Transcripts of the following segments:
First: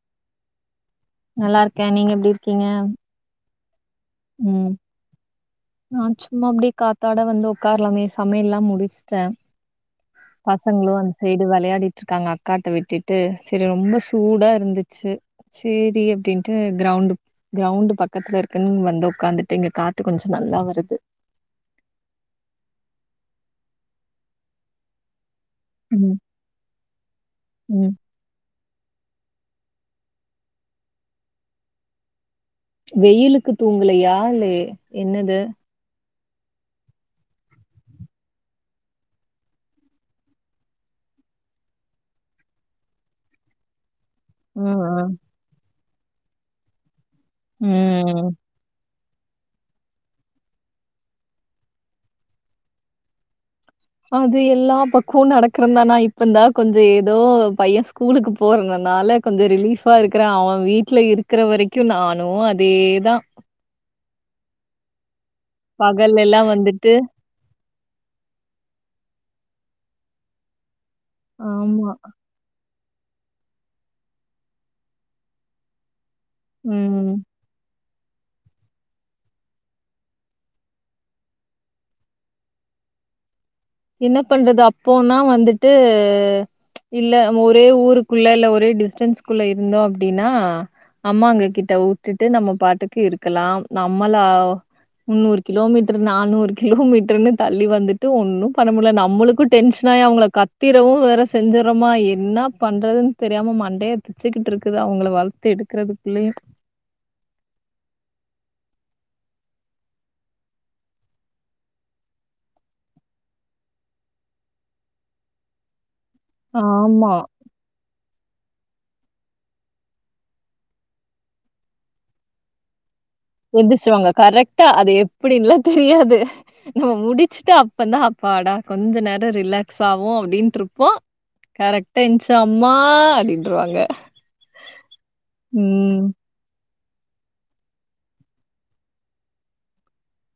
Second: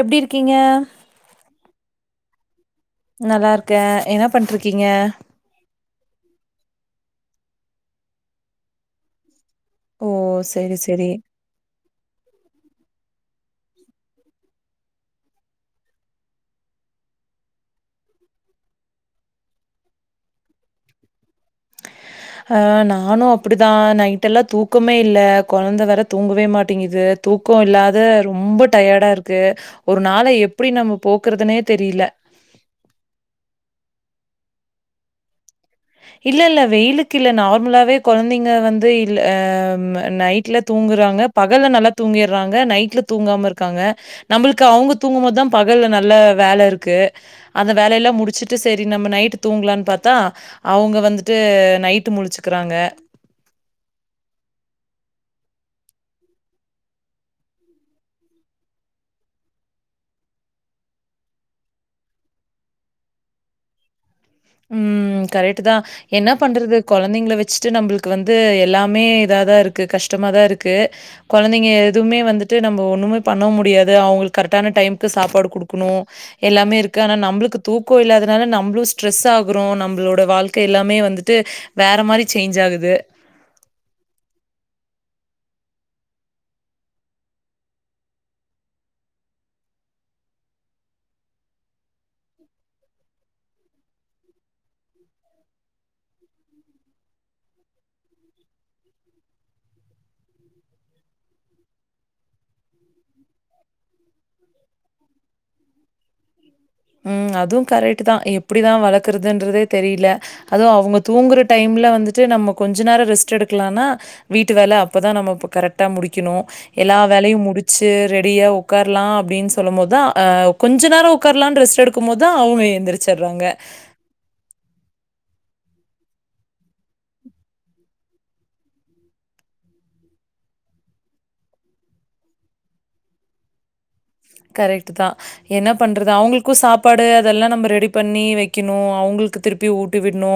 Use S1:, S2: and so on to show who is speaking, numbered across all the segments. S1: எப்டி இருக்கிங்க
S2: நல்லாருக்கே நீங்க எப்டி இருக்கிங்க
S1: நல்லாருக்கே என்ன பண்ட்ருக்கிங்க
S2: நா சும்மா அப்டியே காத்தாட வந்து உக்காரலாமே சமையல்லா முடிச்ட்ட
S1: ஓ! சரி,
S2: பசங்களு
S1: சரி.
S2: அந்த சைடு வெளையாடிட்ருக்காங்க அக்காட்ட விட்டுட்டு செரி ரொம்ப சூடா இருந்துச்சு சேரி அப்டின்ட்டு கிரௌண்ட் கிரௌண்டு பக்கத்துல இருக்குன்னு இங்க வந் து உக்காந்துட்டு இங்க காத்து கொஞ்ச நல்லா வருது
S1: அ நானு அப்படிதா நைட் எல்லா தூக்கமே இல்ல கொழந்த வேற
S2: ம்,
S1: தூங்கவே மாட்டிங்குது தூக்க
S2: ம்.
S1: இல்லாத ரொம்ப டயடா இருக் க்கு ஒரு நாள எப்டி நம்ம போக்கறதுன்னே தெரில
S2: வெயிலுக்கு தூங்கலயா இல்ல என்னது
S1: இல்ல இல்ல வெயிலுக்கு இல்ல நார்மலாவே கொழந்தைங்க வந்து இல்ல அ நைட்ல தூங்குறாங்க பகல்ல நல்லா தூங்கிற்றாங்க நைட்ல தூங்காம இருக்காங்க நம்பள்க்கு
S2: ம்,
S1: அவுங்க
S2: ம்.
S1: தூங்கும்போதுதா பகல்ல நல்ல வேல இருக்கு அந்த வேலையெல்லா
S2: ம்.
S1: முடிச்சுட் சரி நம்ம நைட்டு தூங்லான் பாத்தா அவுங்க வந்துட்டு நைட்டு முழிச்சுக்குறாங்க
S2: அது எல்லாப் பக்கோ நடக்றந்தானா இப்பந்தா கொஞ்சொ ஏதோ பைய ஸ்கூலுக்கு போறதுனால கொஞ்சொ ரிலீஃபா இருக்குறே அவ வீட்ல இருக்குற வரைக்கு நானு அதேதா
S1: ம் கரெக்ட்டுதா
S2: பகல்
S1: என்னா
S2: எல்லாம்
S1: பண்றது
S2: வந்துட்டு
S1: கொழந்தைங்ள வெச்சுட்டு நம்ப்ளுக் கு வந்து எல்லாமே இதாதா இருக்கு கஷ்டமாதா இருக்கு கொழந்தைங்க
S2: ஆமா.
S1: எதுமே வந்துட் டு நம்ம ஒண்ணுமே பண்ண முடியாது அவுங்களுக்கு கரெக்ட்டான டைமுக்கு சாப்பாடு குடுக்கணு எல்லாமே இருக்கு
S2: ம்.
S1: ஆனா நம்ளுக்கு தூக்ககோ இல்லாதனால நம்ளு ஸ்ட்ரெஸ் ஆகுறோ நம்ளோட வாழ்க்க எல்லாமே வந்துட்டு வேற மாரி சேஞ்ச் ஆகுது
S2: என்ன பண்றது அப்போன்னா வந்துட்டு இல்ல ஒரே ஊருக்குள்ள இல்ல ஒரே டிஸ்டன்ஸ்க்குள்ள இருந்தோ அப்டின்னா அம்மாங்க கிட்ட உட்டுட்டு நம்ம பாட்டுக்கு இருக்கலா நம்மலா முன்னூறு கிலோ மீட்ரு நானூறு கிலோ மீட்டருன்னு தள்ளி வந்துட்டு ஒண்ணு பண்ண முட்ல நம்ளுக்கு டென்ஷனாயி அவுங்ள கத்திறவு வேற செஞ்சற்றோமா என்னா பண்றதுன்னு தெரியாம மண்டைய பிசுக்கிட்ருக்குது அவுங்ள வளத்து எடுக்றதுக்குள்ளயு
S1: ம் அது கரெக்ட்டுதா எப்டிதா வளக்குறதுன்றதே தெரில அது அவுங்க தூங்ர டைம்ல வந்துட்டு நம்ம கொஞ்ச நேரோ ரெஸ்ட் எடுக்லான்னா வீட்டு வேல அப்பதா நம்ம கரெக்ட்டா முடிக்குணு எல்லா
S2: ஆமா
S1: வேலையு முடிச் ச்சு ரெடியா உக்கார்லா அப்டின் சொல்லும் போதா அ கொஞ்ச நேரோ உக்கார் லா ரெஸ்ட் எடுக்கும் போதுதா அவுங்க எந்திரிச்
S2: எந்திச்சுருவாங்க கரெக்ட்டா அது எப்டின்லா தெரியாது நம்ம முடிச்ட்டு அப்பதா அப்பாடா கொஞ்ச நேரோ ரிலாக்ஸ் ஆவோ அப்டின்ட்ருப்போ கரெக்ட்டா என்ச்சு அம்மா அப்டின்றுவாங்க
S1: கரெக்ட்டுதா என்ன பண்றது அவுங்ளு க்கு சாப்பாடு அதெல்லா நம்ம ரெடி பண்ணி வைக்கணூ அவுங்களுக்கு திருப்பி ஊட்டி விட்ணூ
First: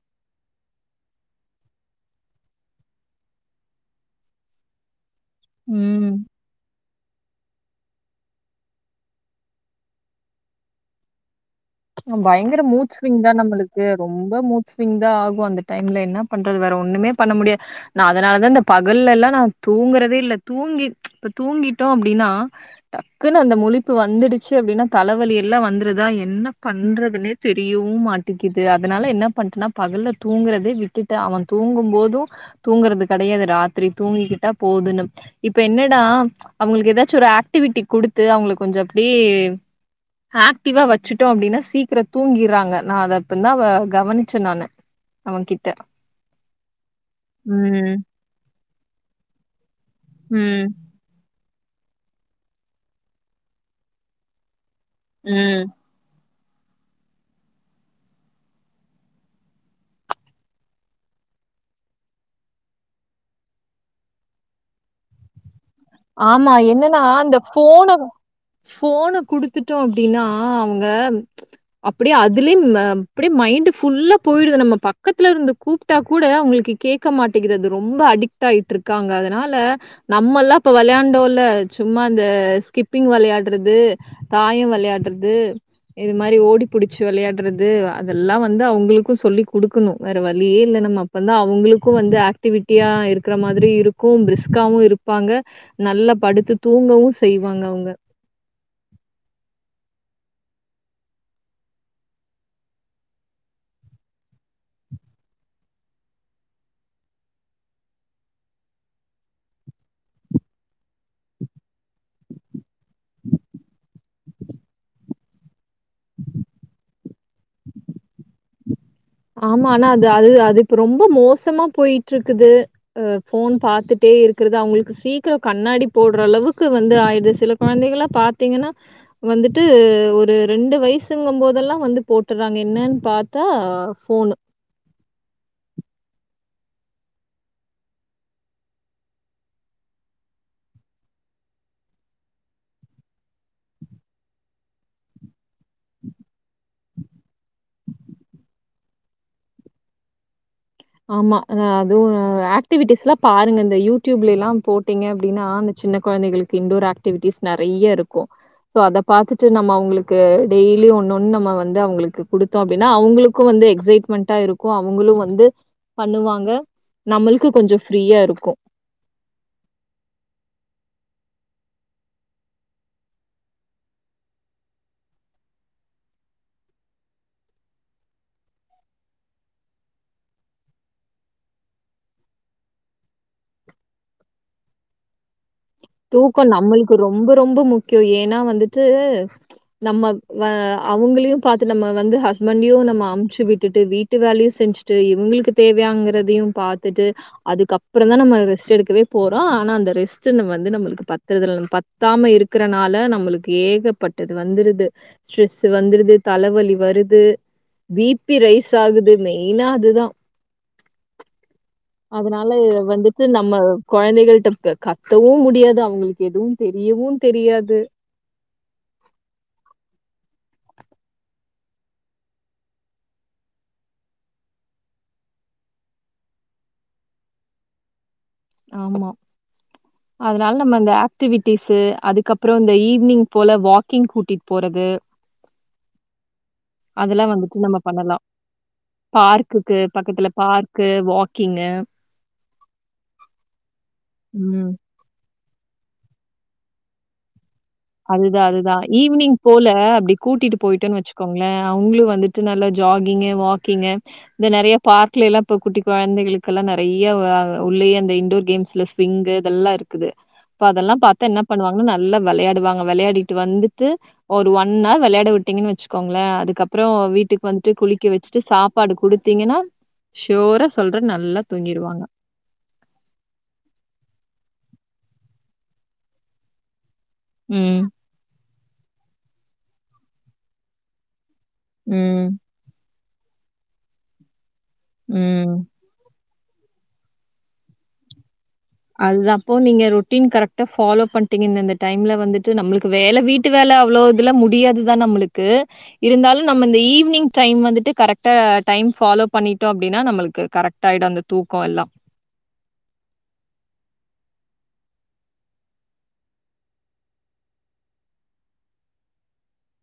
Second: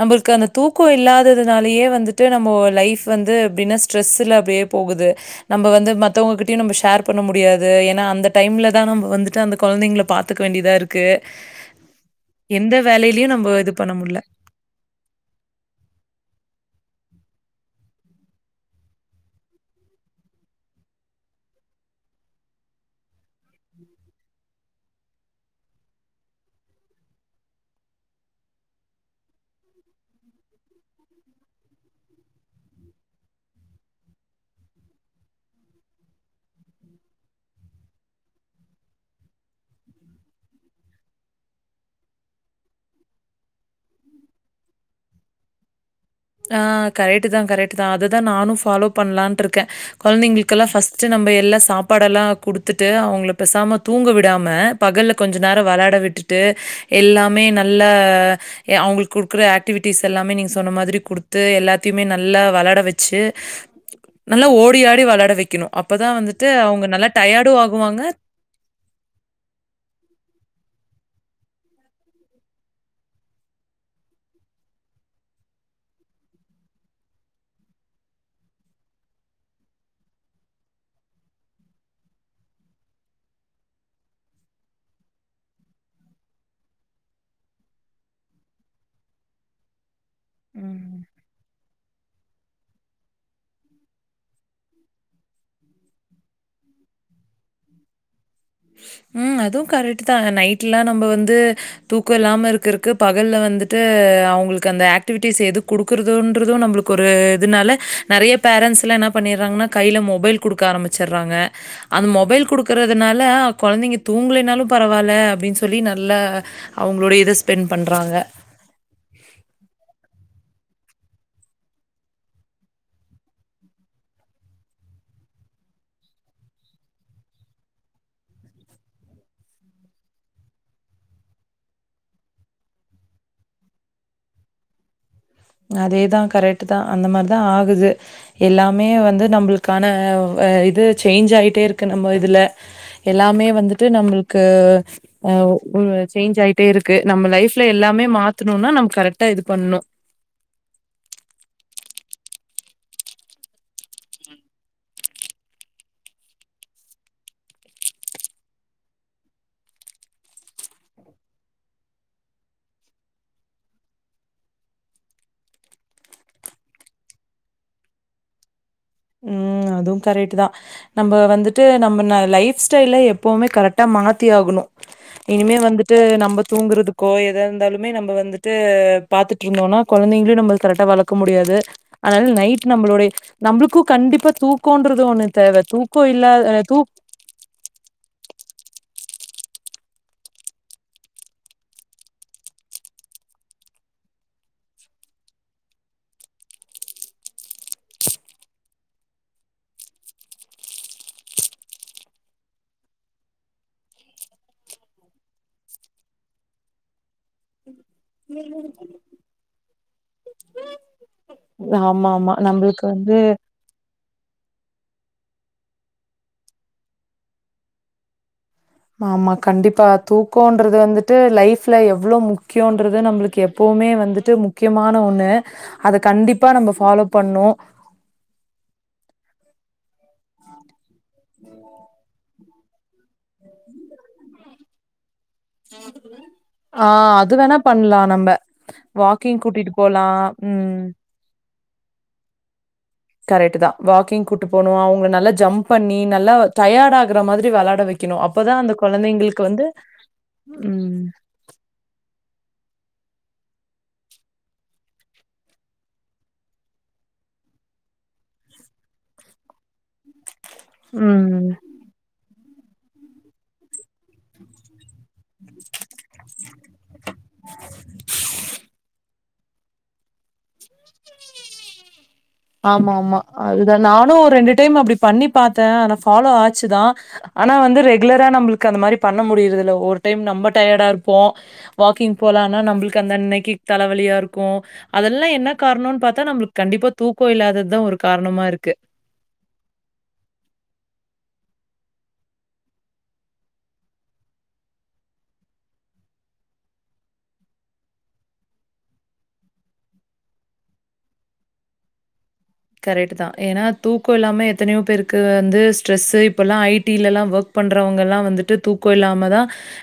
S1: நம்ழள்க்கு அந்த தூக்கோ இல்லாததுனாலயே வந்துட்டு நம்ம லைஃப் வந்து எப்டின்னா ஸ்ட்ரெஸ்ல அப்டியே போகுது நம்ப வந்து
S2: ம்.
S1: மத்தவங்ககிட்டயு நம்ம ஷேர் பண்ண முடியாது ஏன்னா அந்த டைம்லதா நம்ம வந்துட்டு அந்த கொழந்தைங்ள பாத்துக்க வேண்டியதா இருக்கு
S2: பயங்ர
S1: எந்த
S2: மூட்ஸ்விங்தா
S1: வேலையிலயும் நம்ம இது
S2: நம்பளுக்கு
S1: பண்ண முடியல.
S2: ரொம்ப மூட் மூட்ஸ்விங்தா ஆகு அந்த டைம்ல என்ன பண்றது வேற ஒண்ணுமே பண்ண முடியா நா அதனாலதா இந்த பகல்லல்லா நா தூங்றதே இல்ல தூங்கி இப்ப தூங்கிட்டோ அப்டின்னா டக்குன்னு அந்த முழிப்பு வந்துடுச்சு அப்டின்னா தலைவலி எல்லா வந்ருதா என்னப் பண்றதுனே தெரியவு மாட்டிக்குது அதனால என்ன பண்றனா பகல்ல தூங்குறதே விட் டுட்டே அவ தூங்கும் போது தூங்குறது கெடையாது ராத்திரி தூங்கிக்கிட்டா போதுன்னு இப்ப என்னடா அவுங்களுக்கு ஏதாச்சு ஒரு ஆக்டிவிட்டி குடுத்து அவுங்களுக்கு கொஞ்சோ அப்டியே ஆக்டீவா வச்சு விட்டோ அப்டின்னா சீக்ரோ தூங்கிட்றாங்க நா அத அப்ப தா கவனிச்ச நானு அவே கிட்ட
S1: ஆ கரெட்டு தா கரெட்டு தா அதுதா நானு ஃபாலோ பண்லான்ட்ருக்கே கொழ்ந்தைங்களுக்குக்கல்லா
S2: ம்.
S1: ஃபஸ் ச்ச நம்ப எல்லா சாப்பாடல்லா குடுத்துட்டு அவ்ங்ள பேசாம தூங்க விடாம பகல்ல கொஞ்சு நேரா
S2: ம்.
S1: வெளாட விட்ரு டு எல்லாமே நல்ல எ அவ்ங்ளுக் குடுக்ற ஆக்டிவிட்டிஸ் எல்லாமே நீங் சொன்ன மாதிரி குடுத்து எல்லாத்யுமே நல்லா வெளாட வெச்சு நல்லா ஓடி ஆடி வெளாட வெக்கணு அப்பதா வந்துட்டு
S2: ஆமா.
S1: அவ்ங்க
S2: என்னன்னா,
S1: நல்லா
S2: இந்த
S1: டயடு
S2: ஃபோன
S1: ஆகுவாங்க
S2: ஃபோன குடுத்துட்டோ அப்டின்னா அவ்ங்கம் அப்படியே அதுல்லேம்ம அப்படே மைண்டு ஃபுல்லா போய்டுது நம்ம பக்கத்லருந்து கூப் ட்டாக்கூட அவ்ங்கள்க்கு கேக்க மாட்டேங்குது அது ரொம்ப அடிக்ட் ஆய்ட்ருக்காங்க அதனால நம்மல்லா இப்போ வெளையாண்டோல சும்மா இந்த ஸ்கிப்பீங் வெளையாட்றது தாயோ வெளையாட்றது இது மாரி ஓடி புடிச்சு வெளையாட்றது அதெல்லா அவுங்ளுக்கு வந்து சொல்லி குடுக்கணு வேற வழியே இல்லே
S1: ம்.
S2: நம்ம வந்து அவ்ங்ளுக்கு வந்து ஆக்டிவிட்டியா இருக்ற மாதிரி இருக்கு ப்ரிஸ்காவு இருப்பாங்க நல்லா படுத்து தூங்கவு செய்வாங் அவ்ங்க
S1: ம் அதூ கரட்டு தா நைட்ல்லா நம்ப வந்து தூக்கோ இல்லாம இருக்குற்க்கு பகல்லல வந்துட்டு அவ்ங்கள்க் அந்த ஆக்டிவிட்டிஸ் எது குடு க்ருறதுன்றுது நம்ளுக் ஒரு இதுனால நறைய பேரண்ஸுல்லா என்ன பண்ணிறாங்னா கைல மொபைல் குடுக்க ஆரம்பிச்சுறாங்க அந் மொபைல் குடுக்றதுனால் ல கொழ்ந்தைங்க தூங்லேனாலு பரவால்ல அப்டின் சொல்லி நல்ல அவ்ங்ளுடைய இதஸ் பென் பண்றாங்க
S2: ஆமா ஆனா அது அது அது இப் ரொம்ப மோசமா போய்ட்ருக்குது உ ஃபோன் பாத்துட்டே இருக்றது அவ்ங்ளுக்கு சீக்ரோ கண்ணாடி போட்றளவுக்கு வந்து ஆய்து சில கொழ்ந்தைகளா பாத்தீங்கன்னா வந்துட்டு ஒரு ரெண்டு வய்சுங்க போதெல்லா வந்து போட்டுறாங் என்னன் பாத் தா ஃபோனு
S1: அதேதா கரட்டுதா அந்த மார்தா ஆகுது எல்லாமே வந்து நம்புள்க்கானவ் அ இது சேஞ்ச் ஆய்ட்டே இருக்கு நம்மு இதுல எல்லாமே வந்துட்டு நம்முள்க்கு அவ் ஒரு சேஞ்ச் ஆய்ட்டே இருக்கு நம்ம லைஃப்ல எல்லாமே மாத்துணுனா நம் கரக்ட்டா இது பண்ணு
S2: ஆமா அ அதுந ஆக்டிவிட்டிஸ்லா பாருங்க இந்த யூட்யூப்லேய்லா போட் ட்டிங்க அப்டின்னா அந்த சின்ன கொழ்ந்தைகளுக்கு இன்டோர் ஆக்டிவிட்டிஸ் நறைய இருக்கு சோ அத பாத்துட்டு நம் அவ்ங்ளுக்கு டெய்லி ஒன்னொண் நம்ம வந்து அவ்ங்ளுக்கு குடுத் த்தோ அப்டின்னா அவ்ங்ளுக்கு வந்து எக்ஸைட்மெண்ட்டா இருக்கு அவ்ங்குளு வந்து பண்ணுவாங்க நம்மள்க்கு கொஞ்சு ஃப்ரீயா இருக்கு
S1: ம் அது கரெட்டு தா நம்ப வந்துட்டு நம்ம ந லைஃப் ஸ்டைல எப்போமே கரக்ட்டா மாத்தி ஆகணு இனிமே வந்துட்டு நம்ம தூங்குறதுக்கோ எதா இருந்தாலுமே நம்மங வந்துட்டு பாத்துட்ருந்தோனா கொழந்தைங்ளு நம்மல் கரக்ட்டா வளக்க முடியாது ஆனால நைட் நம்ளுடைய் நம்ளுக்கு கண்டிப்பா தூக்கோன்றொது ஒண்ணு தேவ தூக்
S2: தூக்கோ நம்முள்க்கு ரொம்ப ரொம்ப முக்யு ஏனா வந்துட்டு நம்மக் வ அவங்களையு பாத்து நம்ம வந்து ஹஸ்பண்ட்யு நம்ம அம்ச்சு விட்டுட்டு வீட் ட்டு வேலையு செஞ்சுட்டு இவ்ங்குள்க்கு தேவையாங்கறதயு பாத்துட்டு அதுக்கப்ற தா நம்ம ரெஸ்ட்டு எடுக்கவே போறோ ஆனா அந்த ரெஸ்ட்டு நம்ம அந்து நம்ளுக்கு பத்தறதுல்லும் பத்தாம இருக்றனால நம்மளுக்கு ஏகப்பட்டது வந்துருது ஸ்ட்ரெஸ் வந்துருது தலவலி வருது பிப்பி ரைஸ் ஆகுது மெய்னா அதுதா
S1: ஆமா ஆமா
S2: அதனாலய்
S1: நம்மளுக்கு வந்து
S2: வந்துட்டு நம்மவ் குழந்தைகள்ட கத்தவு முடியாது அவங்களுக்கு எதுவு தெரியவு தெரியாது
S1: ஆமா கண்டிப்பா தூக்கோன்றது வந்துட்டு லைஃப்ல எவ்ளோ முக்கியோன்றது நம்ளுக் எப்பவுமே வந்துட்டு முக்கியமான ஒன்னு அத கண்டிப்பா நம்ம ஃபாலோ பண்ணு
S2: ஆமா அதனால நம்ம அந்த ஆக்டிவிட்டிஸ்சு அதுக்கப் அப்ற இந்த ஈவி்னிங் போல வாக்கிங் கூட்டிட் போறது
S1: [unintelligible] ஆ
S2: அதெல்லாம்
S1: அது வேணா
S2: வந்துட்டு நம்ம
S1: பண்லா
S2: பண்ணலாம்.
S1: நம்ம வாக்கிங் கூட்டிட் போலா ம்
S2: க்கீங்க
S1: கரக்ட்தா வாக்கிங் கூட்டு போனு
S2: ம்.
S1: அவங்க நல்லா ஜம்ப் பண்ணி நல்லா டயர்ட் ஆகுற மாதிரி வெளாட வைக்
S2: அதுதா அதுதா ஈவ்னிங் போல அப்டி கூட்டிட் போய்ட்டன்
S1: ம்.
S2: வச்சுக் கோங்ளே அவங்களு வந்துட்டு நல்லா ஜாகிங்கு வாக்கிங்கு இந்த நெறய பார்க்லல்லா இப்ப குட்டி குழந்தைகளுக்கெல்லா நிறைய உள்ளயே அந்த இன்டோர் கேம்ஸ் லிஸ் பிங்கு அதெல்லா இருக்குது பா அதெல்லா பாத்தா
S1: ம்.
S2: என்னா பண்ணுவாங்கு நல்லா வெள்யாடுவா விளையாடிட் வந்துட்டு ஒரு ஒன்னார் விளையாட விட்டீங்கன் வச்சுக்கோங்களே அதுக்கப்பறோ வீட்டுக்கு வந்துட்டு குளிக்க வச்சுட்டு சாப் ப்பாடு குடுத்தீங்கன்னா ஷோரா சொல்ற நல்லா தூங்கிடுவாங்க
S1: ஆமா ஆமா அதுதா நானு ஒரு ரெண்டு டைம் அப்டி பண்ணி பாத்த ஆனா ஃபாலோ ஆச்சுதா ஆனா வந்து
S2: ம்
S1: ரெகுலரா நம்மளுக்கு அந்த மாரி பண்ண முடியுறதுல்ல ஒரு டைம் நம்ம டயர்டா இருப்போ வாக்கிங்
S2: ம்
S1: போலானா நம்மளுக்கு அந்த அன்னைக்கு தலைவலியா இருக்கு அதெல்லா என்ன
S2: ம்
S1: காரணோன் பாத்தா நம்ப ள்க் கண்டிப்பா தூக்க இல்லாததுதா ஒரு காரணமா இருக்கு
S2: அதுதாப்போ நீங்க ரொட்டீன் கரெக்டா ஃபாலோ பண்ணிட்டீங்க இந்த டைம்ல வந்துட்டு நம்மளுக்கு வேல வீட் ட்டு வேலை அவ்ளோ இதுல முடியாதுதா நம்மளுக்கு இருந்தாலு நம்ம இந்த ஈவினிங் டைம் வந்துட்டு கரெக்டா டைம் ஃபாலோ பண்ணிட்டோ அப்டின்னா நம்மளுக்கு கரெக்ட் ஆய்டு அந்த தூக்க எல்லா
S1: கரெட்தா ஏன்னா தூக்க இல்லாம எத்தனையோ பேருக்கு வந்து ஸ்ட்ரெஸ் இப்போல்லா ஐடிலல்லா ஒர்க் பண்றவங்களா வந்துட்டு தூக்க இல்லாமதா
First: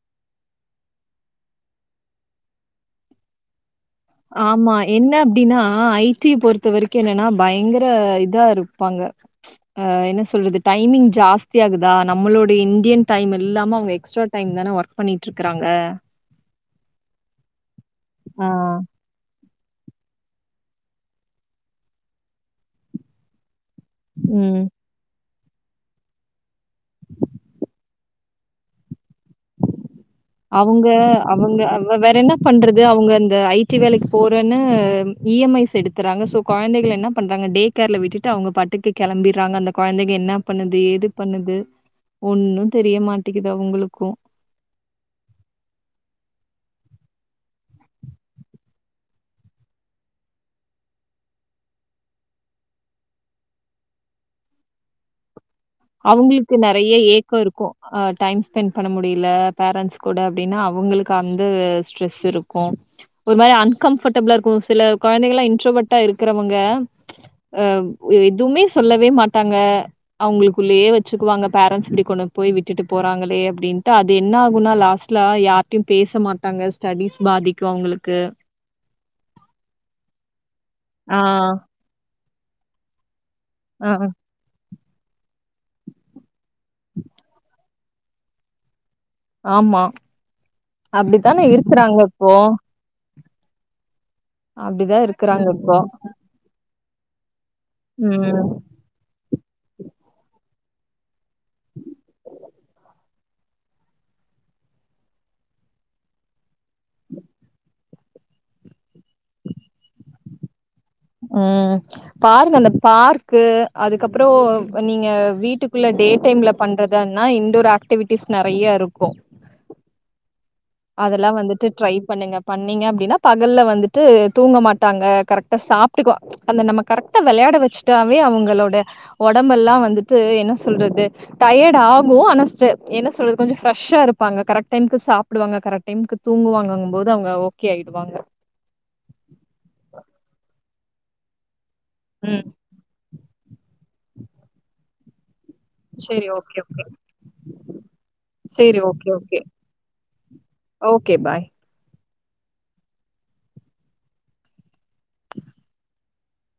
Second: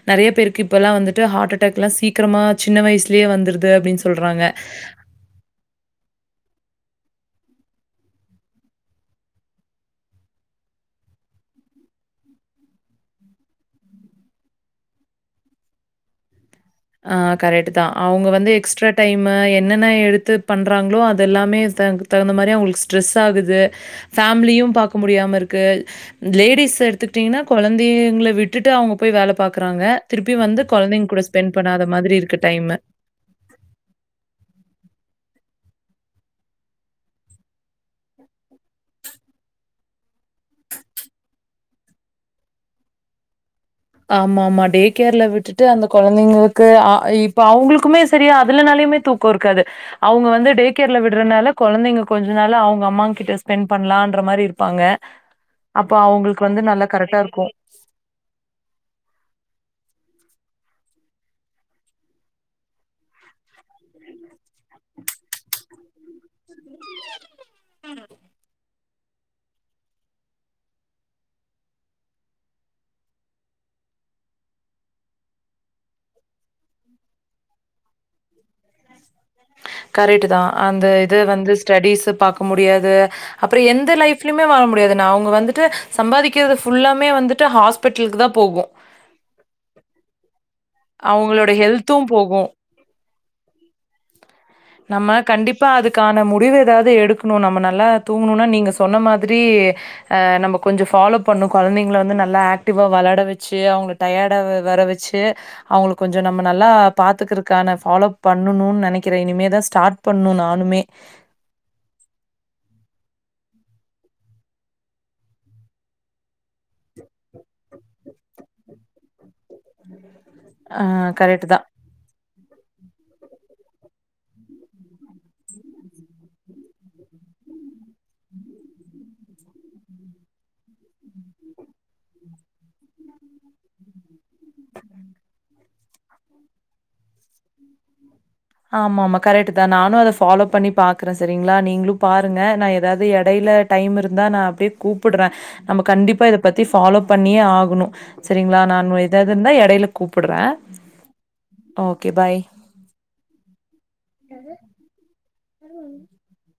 S1: நெறய பேருக்கு இப்பல்லா வந்துட்டு ஹார்ட் அட்டாக்லா சீக்ரமா சின்ன வயசுலயே வந்தருது அப்டின் சொ
S2: ஆமா என்ன அப்டின்னா ஐடி பொறுத்த வரைக்கு என்னனா பயங்கர இதா இருப்பாங்க
S1: [inaudible]
S2: அ என்ன சொல்றது டைமிங் ஜாஸ்தியாகுதா நம்மளோடைய இந்தியன் டைம் இல்லாம அவங்க எக்ஸ்ட்ரா டைம்தான ஒர்க் பண்ணிட்ருக்குறாங்க
S1: ஆ கரெக்ட் தா அவங்க
S2: ஆ.
S1: வந்து எக்ஸ்ட்ரா டைமு என்னென்ன எடுத்து பண்றாங்களோ அது எல்லாமே த தகுந்த மாரி அவங்களுக்கு ஸ்ட்ரெஸ் ஆகுது
S2: ம்.
S1: ஃபேமிலியு பாக்க முடியாம இருக்கு லேடீஸ் எடுத்துக்கிட்டீங்கனா கொழந்தைங்கள விட்டுட்டு அவங்க போய் வேல பாக்குறாங்க திருப்பி வந்து கொழந்தைங்க கூட ஸ்பெண்ட்
S2: நீங்க அந்த
S1: பண்ணாத
S2: மாரி
S1: மாதிரி
S2: வேற என்ன
S1: இருக்கு டைமு.
S2: பண்றது அவங்க அந்த ஐடி வேலைக்கு போறேன்னு இஎம்ஐஸ் எடுக்குறாங்க ஸோ கொழந்தைகள என்ன பண்றாங்க டே கேர்ல விட்டுட்டு அவங்க பாட்டுக்கு கிளம்பிர்றாங்க அந்த கொழந்தைங்க என்னா பண்ணுது ஏது பண்ணுது ஒன்னு தெரிய மாட்டிக்குது அவங்களுக்கு
S1: ஆமா ஆமா டே கேர்ல விட்டுட்டு அந்த கொழந்தைங்களுக்கு இப்ப அவங்களுக்குமே சரியா அதுலனாலயுமே தூக் க்கோ இருக்காது அவுங்க வந்து டே கேர்ல விட்றனால கொழந்தைங்க கொஞ்சோ நாளு அவுங்க அம்மாங்கிட்ட ஸ்பெண்ட் பண்ணலான்ற மாரி இருப்பாங்க அப்ப அவுங்களுக்கு
S2: அவங்களுக்கு
S1: வந்து நல்லா
S2: நெறைய ஏக்கம்
S1: கரெக்டாருக்கு
S2: இருக்கும். அ டைம் ஸ்பெண்ட் பண்ண முடில பேரண்ட்ஸ் கூட அப்டின் அவங்களுக்கு அந்த ஸ்ட்ரெஸ் இருக்கு ஒரு மாரி அன்கம்ஃபடபுளா இருக்கு சில கொழந்தைங்கள்லா இன்ட்ரோவெட்டா இருக்குறவங்க அ எதுமே சொல்லவே மாட்டாங்க அவுங்களுக் குள்ளேயே வச்சிக்குவாங்க பேரண்ட்ஸ் இப்டி கொண்டு போய் விட்டுட்டுப் போறாங்களே அப்டின்ட்டு அது என்னாகுன்னா லாஸ்ட்லா யா ட்டியு பேச மாட்டாங்க ஸ்டடீஸ் பாதிக்கு அவுங்களுக்கு
S1: கரேட்டுதா அந்த இது
S2: ஆ.
S1: வந்து ஸ்டடீஸு பாக்க முடியாது அப்றொ எந்த
S2: ஆ,
S1: லைஃப் லைமே வாழ முடியாது நா அவுங்க வந்துட்டு சம்பாதிக்கிறது ஃபுல்லாமே வந்துட்டு ஹாஸ்பிட்ல்க்குதா போகு
S2: ஆமா அப்டித்தான
S1: அவங்களோட
S2: இருக்குறாங்க
S1: ஹெல்த்தும்
S2: இப்போ
S1: போகும்.
S2: அப்படிதான்
S1: நம்ம
S2: இருக்கிறாங்க
S1: கண்டிப்பா
S2: இப்போ.
S1: அதுக்கான முடிவு ஏதாவ்து எடுக்கணு நம்ம நல்லா
S2: ம்.
S1: தூங்கணுன்னா நீங்க சொன்ன மாதிரி ஆ நம்ம கொஞ்சொ ஃபாலோ பண்ணு கொழந்தைங்கள வந்து நல்லா ஆக்டிவா வெளாட வெச்சி அவுங்க டயடாவ வர வெச்சு அவ்ங்களுக் கொஞ்சொ நம்ம நல்லா பாத்துக்குறக்கான ஃபாலோ பண்ணணூன் நெனக்கிற இனிமே தா ஸ்டாட் பண்ணு நானுமே
S2: ம் பாருங்க அந்த பார்க்கு அதுக்கப்றொ நீங்க வீட்டுக்குள்ள டே டைம்ல பண்றதான்னா இன்டோர் ஆக்டிவிட்டீஸ் நெறைய இருக்கு
S1: ஆ
S2: அதல்லா
S1: கரெக்ட்டு தான்.
S2: வந்துட்டு ட்ரை பண்ணுங்க பண்ணீங்க அப்டின்னா பகல்ல வந்துட்டு தூங்க மாட்டாங்க கரெக்ட்டா சாப்ட் டுக்வா அந்த நம்ம கரெக்ட்டா வெளையாட வச்சுட்டாவே அவுங்களோட ஒடம்பல்லா வந்துட்டு என்ன சொல்றது டயட் ஆகு ஆனா ஸ்ட என்ன சொல்றது கொஞ்சொ ஃப்ரஷ்ஷா இருப்பாங்க கரெக்ட் டைம்க்கு சாப் ப்டுவாங்க கரக்ட் டைம்க்கு தூங்குவாங்கங்கும் போது அவுங்க ஓகே ஆய்டுவாங்க
S1: ஆமா ஆமா கரெக்ட்டுதா நானு அத ஃபாலோ பண்ணிப் பாக்குற சரிங்ளா நீ ங்ளு பாருங்க
S2: ம்
S1: நா ஏதாவ்து எடைல டைம் இருந்தா நா அப்டியே கூப் புட்ற நம்ம கண்டிப்பா
S2: சரி
S1: இதப்
S2: ஓகே
S1: பத்தி
S2: ஓகே
S1: ஃபாலோ பண்ணியே ஆகுணு சரிங்ளா
S2: சரி
S1: நான் ஒ
S2: ஓகே
S1: ஏதாவ்து
S2: ஓகே
S1: இருந்தா எடைல கூப்புட்ற
S2: ஓகே பாய்
S1: ஓகே பாய் [unintelligible] ம்